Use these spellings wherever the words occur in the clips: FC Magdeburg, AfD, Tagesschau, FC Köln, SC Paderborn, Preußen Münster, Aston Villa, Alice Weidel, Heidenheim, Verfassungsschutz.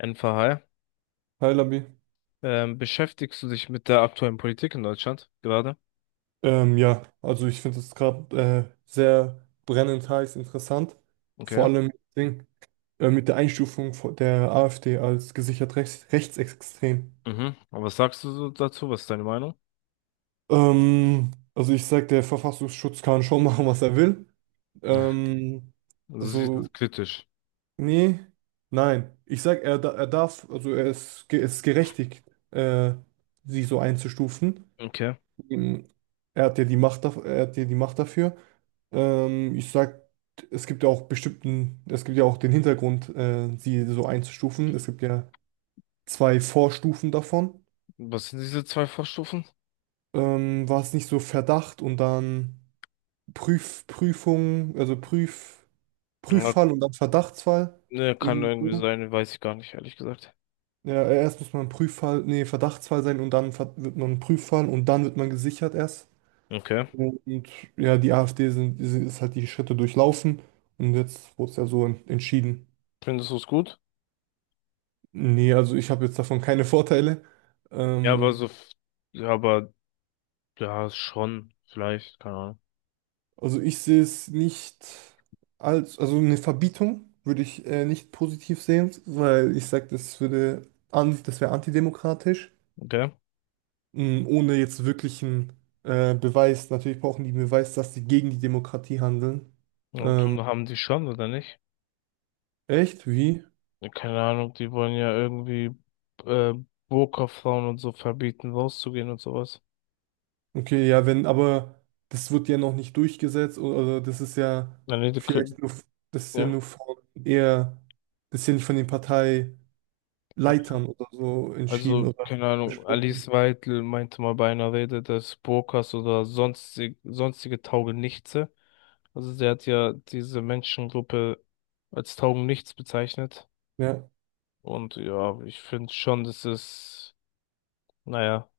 NVH. Hi Labi. Beschäftigst du dich mit der aktuellen Politik in Deutschland gerade? Ja, also ich finde es gerade sehr brennend heiß interessant. Vor Okay. allem mit, Ding, mit der Einstufung von der AfD als gesichert rechts, rechtsextrem. Mhm. Aber was sagst du so dazu? Was ist deine Meinung? Also ich sage, der Verfassungsschutz kann schon machen, was er will. Ja. Ähm, Also siehst du also, es kritisch. nee, nein. Ich sage, er darf, also ist gerechtigt, äh, sie so einzustufen. Okay. Ähm, Er hat ja die Macht dafür. Ich sag, es gibt ja auch den Hintergrund, sie so einzustufen. Es gibt ja zwei Vorstufen davon. Was sind diese zwei Vorstufen? War es nicht so Verdacht und dann Prüf, Prüfung, also Prüf, Ja, Prüffall und dann Verdachtsfall? ne, kann Irgendwie irgendwie so. sein, weiß ich gar nicht, ehrlich gesagt. Ja, erst muss man Prüffall, nee, Verdachtsfall sein und dann wird man Prüffall und dann wird man gesichert erst. Okay. Und ja, die AfD sind, ist halt die Schritte durchlaufen und jetzt wurde es ja so entschieden. Findest du es gut? Nee, also ich habe jetzt davon keine Vorteile. Ja, aber Ähm, so, ja, aber ja, schon, vielleicht, keine Ahnung. also ich sehe es nicht als, also eine Verbietung würde ich nicht positiv sehen, weil ich sage, das würde, das wäre antidemokratisch, Okay. Ohne jetzt wirklichen Beweis. Natürlich brauchen die einen Beweis, dass sie gegen die Demokratie handeln. Ähm, Autoren haben die schon, oder nicht? Echt? Wie? Ja, keine Ahnung, die wollen ja irgendwie äh, Burka-Frauen und so verbieten, rauszugehen und sowas. Okay, ja, wenn, aber das wird ja noch nicht durchgesetzt oder Na, nee, vielleicht nur, das ist ja ja. nur von eher, das ist ja nicht von den Partei Ja. Leitern oder so entschieden Also, oder keine Ahnung, Alice besprochen. Weidel meinte mal bei einer Rede, dass Burkas oder sonstige Taugenichtse, also sie hat ja diese Menschengruppe als Taugenichts bezeichnet. Ja, Und ja, ich finde schon, das ist, naja,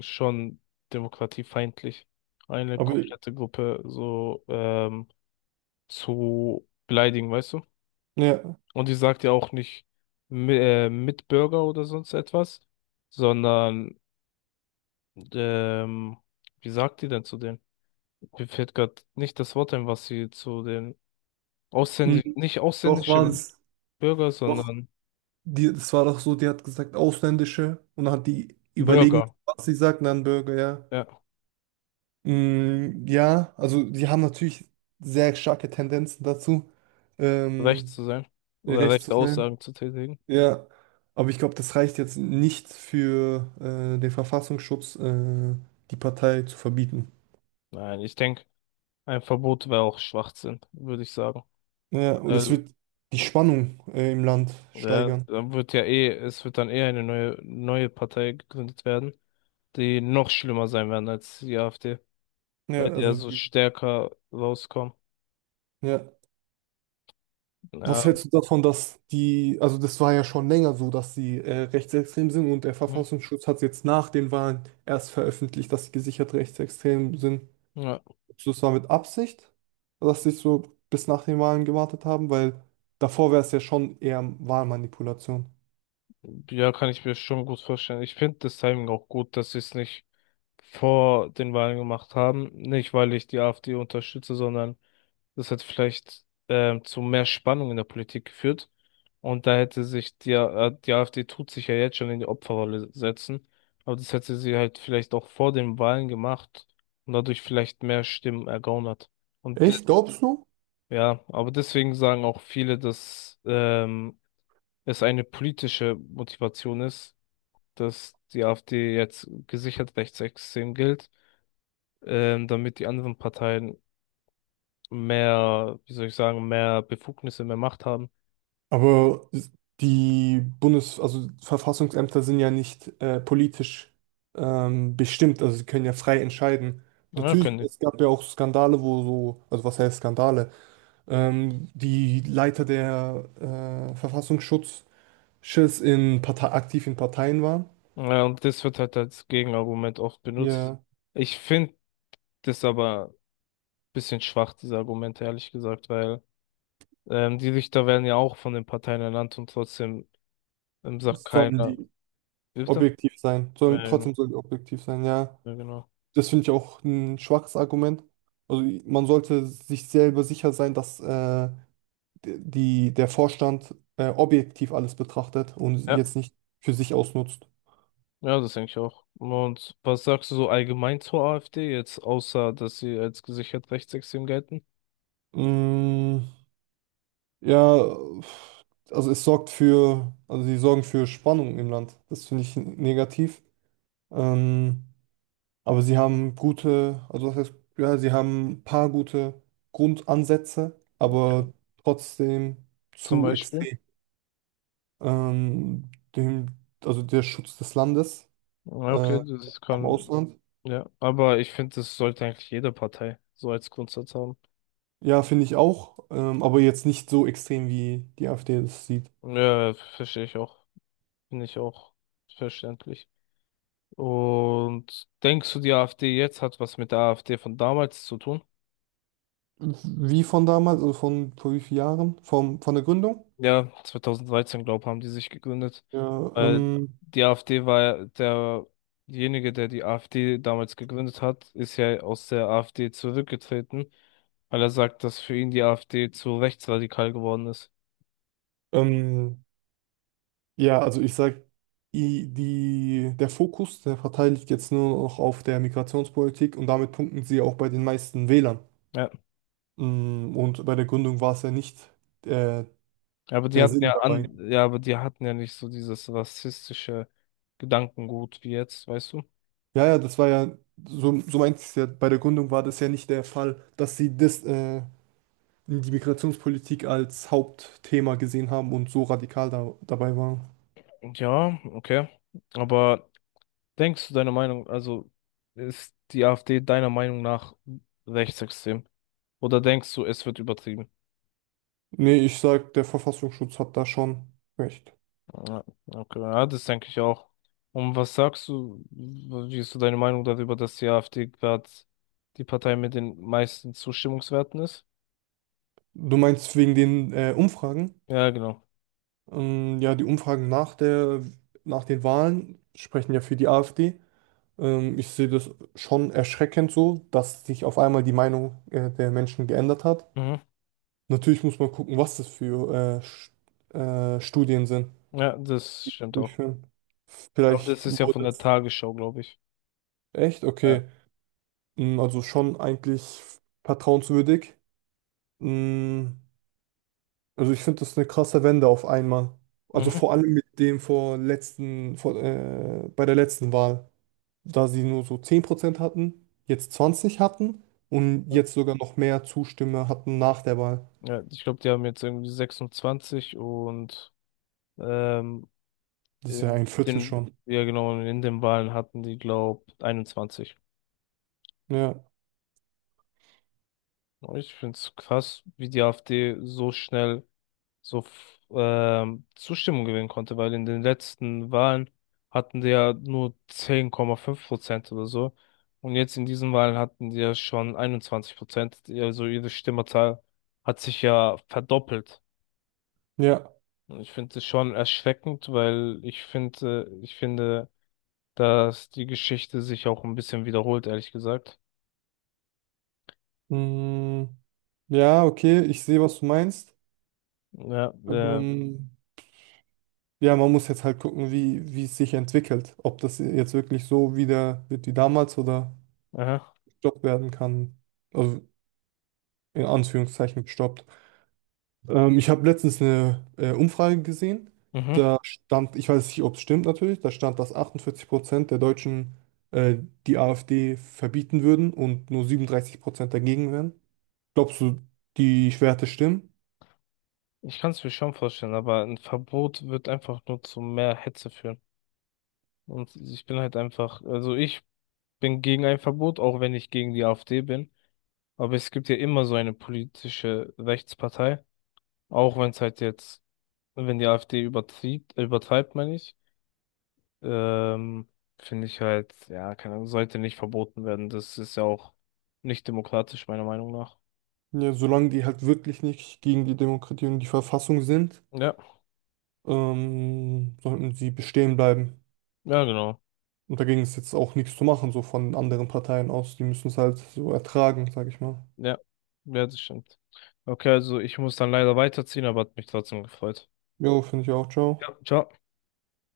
schon demokratiefeindlich, eine aber komplette Gruppe so zu beleidigen, weißt du? ja. Und die sagt ja auch nicht Mitbürger oder sonst etwas, sondern, ähm, wie sagt die denn zu denen? Mir fällt gerade nicht das Wort ein, was sie zu den ausländischen, Mhm. nicht Doch war ausländischen es, Bürger, doch, sondern die, das war doch so, die hat gesagt, Ausländische und dann hat die überlegen, Bürger, was sie sagt, und dann Bürger, ja. ja, Ja, also die haben natürlich sehr starke Tendenzen dazu, recht ähm, zu sein oder recht zu rechte sein. Aussagen zu tätigen. Ja, aber ich glaube, das reicht jetzt nicht für den Verfassungsschutz, die Partei zu verbieten. Nein, ich denke, ein Verbot wäre auch Schwachsinn, würde ich sagen. Ja, und es Weil, wird die Spannung im Land ja, steigern. dann wird ja eh, es wird dann eh eine neue Partei gegründet werden, die noch schlimmer sein werden als die AfD, Ja, weil die ja also, so stärker rauskommen. ja. Ja. Was hältst du davon, dass die, also das war ja schon länger so, dass sie rechtsextrem sind und der Mhm. Verfassungsschutz hat jetzt nach den Wahlen erst veröffentlicht, dass sie gesichert rechtsextrem sind. Ja, Glaubst du, das war mit Absicht, dass sie so bis nach den Wahlen gewartet haben? Weil davor wäre es ja schon eher Wahlmanipulation. ja, kann ich mir schon gut vorstellen. Ich finde das Timing auch gut, dass sie es nicht vor den Wahlen gemacht haben. Nicht, weil ich die AfD unterstütze, sondern das hat vielleicht zu mehr Spannung in der Politik geführt. Und da hätte sich die AfD tut sich ja jetzt schon in die Opferrolle setzen. Aber das hätte sie halt vielleicht auch vor den Wahlen gemacht und dadurch vielleicht mehr Stimmen ergaunert. Und Echt, glaubst du? ja, aber deswegen sagen auch viele, dass es eine politische Motivation ist, dass die AfD jetzt gesichert rechtsextrem gilt, damit die anderen Parteien mehr, wie soll ich sagen, mehr Befugnisse, mehr Macht haben. Aber also Verfassungsämter sind ja nicht politisch bestimmt, also sie können ja frei entscheiden. Ja, Natürlich, können die. es gab ja auch Skandale, wo so, also was heißt Skandale? Die Leiter der Verfassungsschutzes in Partei aktiv in Parteien waren. Ja, und das wird halt als Gegenargument oft benutzt. Ja, Ich finde das aber ein bisschen schwach, diese Argumente, ehrlich gesagt, weil die Richter werden ja auch von den Parteien ernannt und trotzdem sagt es sollen keiner. die Wie bitte? objektiv sein. Ja, Trotzdem genau. sollen die objektiv sein, ja. Ja, genau. Das finde ich auch ein schwaches Argument. Also man sollte sich selber sicher sein, dass die der Vorstand objektiv alles betrachtet und Ja, jetzt nicht für sich ausnutzt. ja, das denke ich auch. Und was sagst du so allgemein zur AfD jetzt, außer dass sie als gesichert rechtsextrem gelten, Mm, ja, also also sie sorgen für Spannung im Land. Das finde ich negativ. Ähm, aber also das heißt, ja, sie haben ein paar gute Grundansätze, aber trotzdem zum zu Beispiel? extrem. Ähm, dem, also der Schutz des Landes Ja, äh, okay, das vom kann, Ausland. ja, aber ich finde, das sollte eigentlich jede Partei so als Grundsatz haben. Ja, finde ich auch, aber jetzt nicht so extrem, wie die AfD das sieht. Ja, verstehe ich auch. Finde ich auch verständlich. Und denkst du, die AfD jetzt hat was mit der AfD von damals zu tun? Wie von damals, also von vor wie vielen Jahren? Von der Gründung? Ja, 2013, glaube ich, haben die sich gegründet. Ja, Weil die AfD war ja derjenige, der die AfD damals gegründet hat, ist ja aus der AfD zurückgetreten, weil er sagt, dass für ihn die AfD zu rechtsradikal geworden ist. ähm, ja, also ich sag, der Fokus der Partei liegt jetzt nur noch auf der Migrationspolitik und damit punkten sie auch bei den meisten Wählern. Ja, Und bei der Gründung war es ja nicht äh, aber die der hatten Sinn ja dabei. an, ja, aber die hatten ja nicht so dieses rassistische Gedankengut wie jetzt, weißt du? Ja, ja, das war ja, so meinte ich es ja, bei der Gründung war das ja nicht der Fall, dass sie das die Migrationspolitik als Hauptthema gesehen haben und so radikal dabei waren. Ja, okay. Aber denkst du deine Meinung, also ist die AfD deiner Meinung nach rechtsextrem? Oder denkst du, es wird übertrieben? Nee, ich sag, der Verfassungsschutz hat da schon recht. Ja, okay, ja, das denke ich auch. Und was sagst du, wie ist so deine Meinung darüber, dass die AfD gerade die Partei mit den meisten Zustimmungswerten ist? Du meinst wegen den Umfragen? Ja, genau. Ja, die Umfragen nach den Wahlen sprechen ja für die AfD. Ich sehe das schon erschreckend so, dass sich auf einmal die Meinung der Menschen geändert hat. Mhm. Natürlich muss man gucken, was das für Studien sind, Ja, das die stimmt auch. durchführen. Aber das Vielleicht ist ja von wurde der es Tagesschau, glaube ich. echt, Ja. okay. Also schon eigentlich vertrauenswürdig. Mm, Also ich finde das eine krasse Wende auf einmal. Also Mhm. vor allem mit dem vor letzten, vor, bei der letzten Wahl, da sie nur so 10% hatten, jetzt 20 hatten und Ja, jetzt sogar noch mehr Zustimme hatten nach der Wahl. ja, ich glaube, die haben jetzt irgendwie 26 und ähm, Das ist ja in ein Viertel den, schon. ja genau, in den Wahlen hatten die, glaube, 21. Ja, Ich finde es krass, wie die AfD so schnell so Zustimmung gewinnen konnte, weil in den letzten Wahlen hatten die ja nur 10,5% oder so. Und jetzt in diesen Wahlen hatten die ja schon 21%. Also ihre Stimmerzahl hat sich ja verdoppelt. ja. Und ich finde es schon erschreckend, weil ich finde, dass die Geschichte sich auch ein bisschen wiederholt, ehrlich gesagt. Mm, Ja, okay, ich sehe, was du meinst. Ja, Ähm, Ja, man muss jetzt halt gucken, wie es sich entwickelt. Ob das jetzt wirklich so wieder wird wie damals oder aha, gestoppt werden kann. Also in Anführungszeichen gestoppt. Ich habe letztens eine Umfrage gesehen. mhm. Da stand, ich weiß nicht, ob es stimmt natürlich, da stand, dass 48% der Deutschen äh, die AfD verbieten würden und nur 37% dagegen wären. Glaubst du, die Werte stimmen? Ich kann es mir schon vorstellen, aber ein Verbot wird einfach nur zu mehr Hetze führen. Und ich bin halt einfach, also ich bin gegen ein Verbot, auch wenn ich gegen die AfD bin. Aber es gibt ja immer so eine politische Rechtspartei, auch wenn es halt jetzt, wenn die AfD übertreibt, übertreibt, meine ich, ähm, finde ich halt, ja, keine Ahnung, sollte nicht verboten werden. Das ist ja auch nicht demokratisch, meiner Meinung nach. Ja, solange die halt wirklich nicht gegen die Demokratie und die Verfassung sind. Ja, Sollten sie bestehen bleiben. ja, genau. Und dagegen ist jetzt auch nichts zu machen, so von anderen Parteien aus. Die müssen es halt so ertragen, sag ich mal. Ja, ja, das stimmt. Okay, also ich muss dann leider weiterziehen, aber hat mich trotzdem gefreut. Jo, finde ich auch, Ja, ciao. ciao.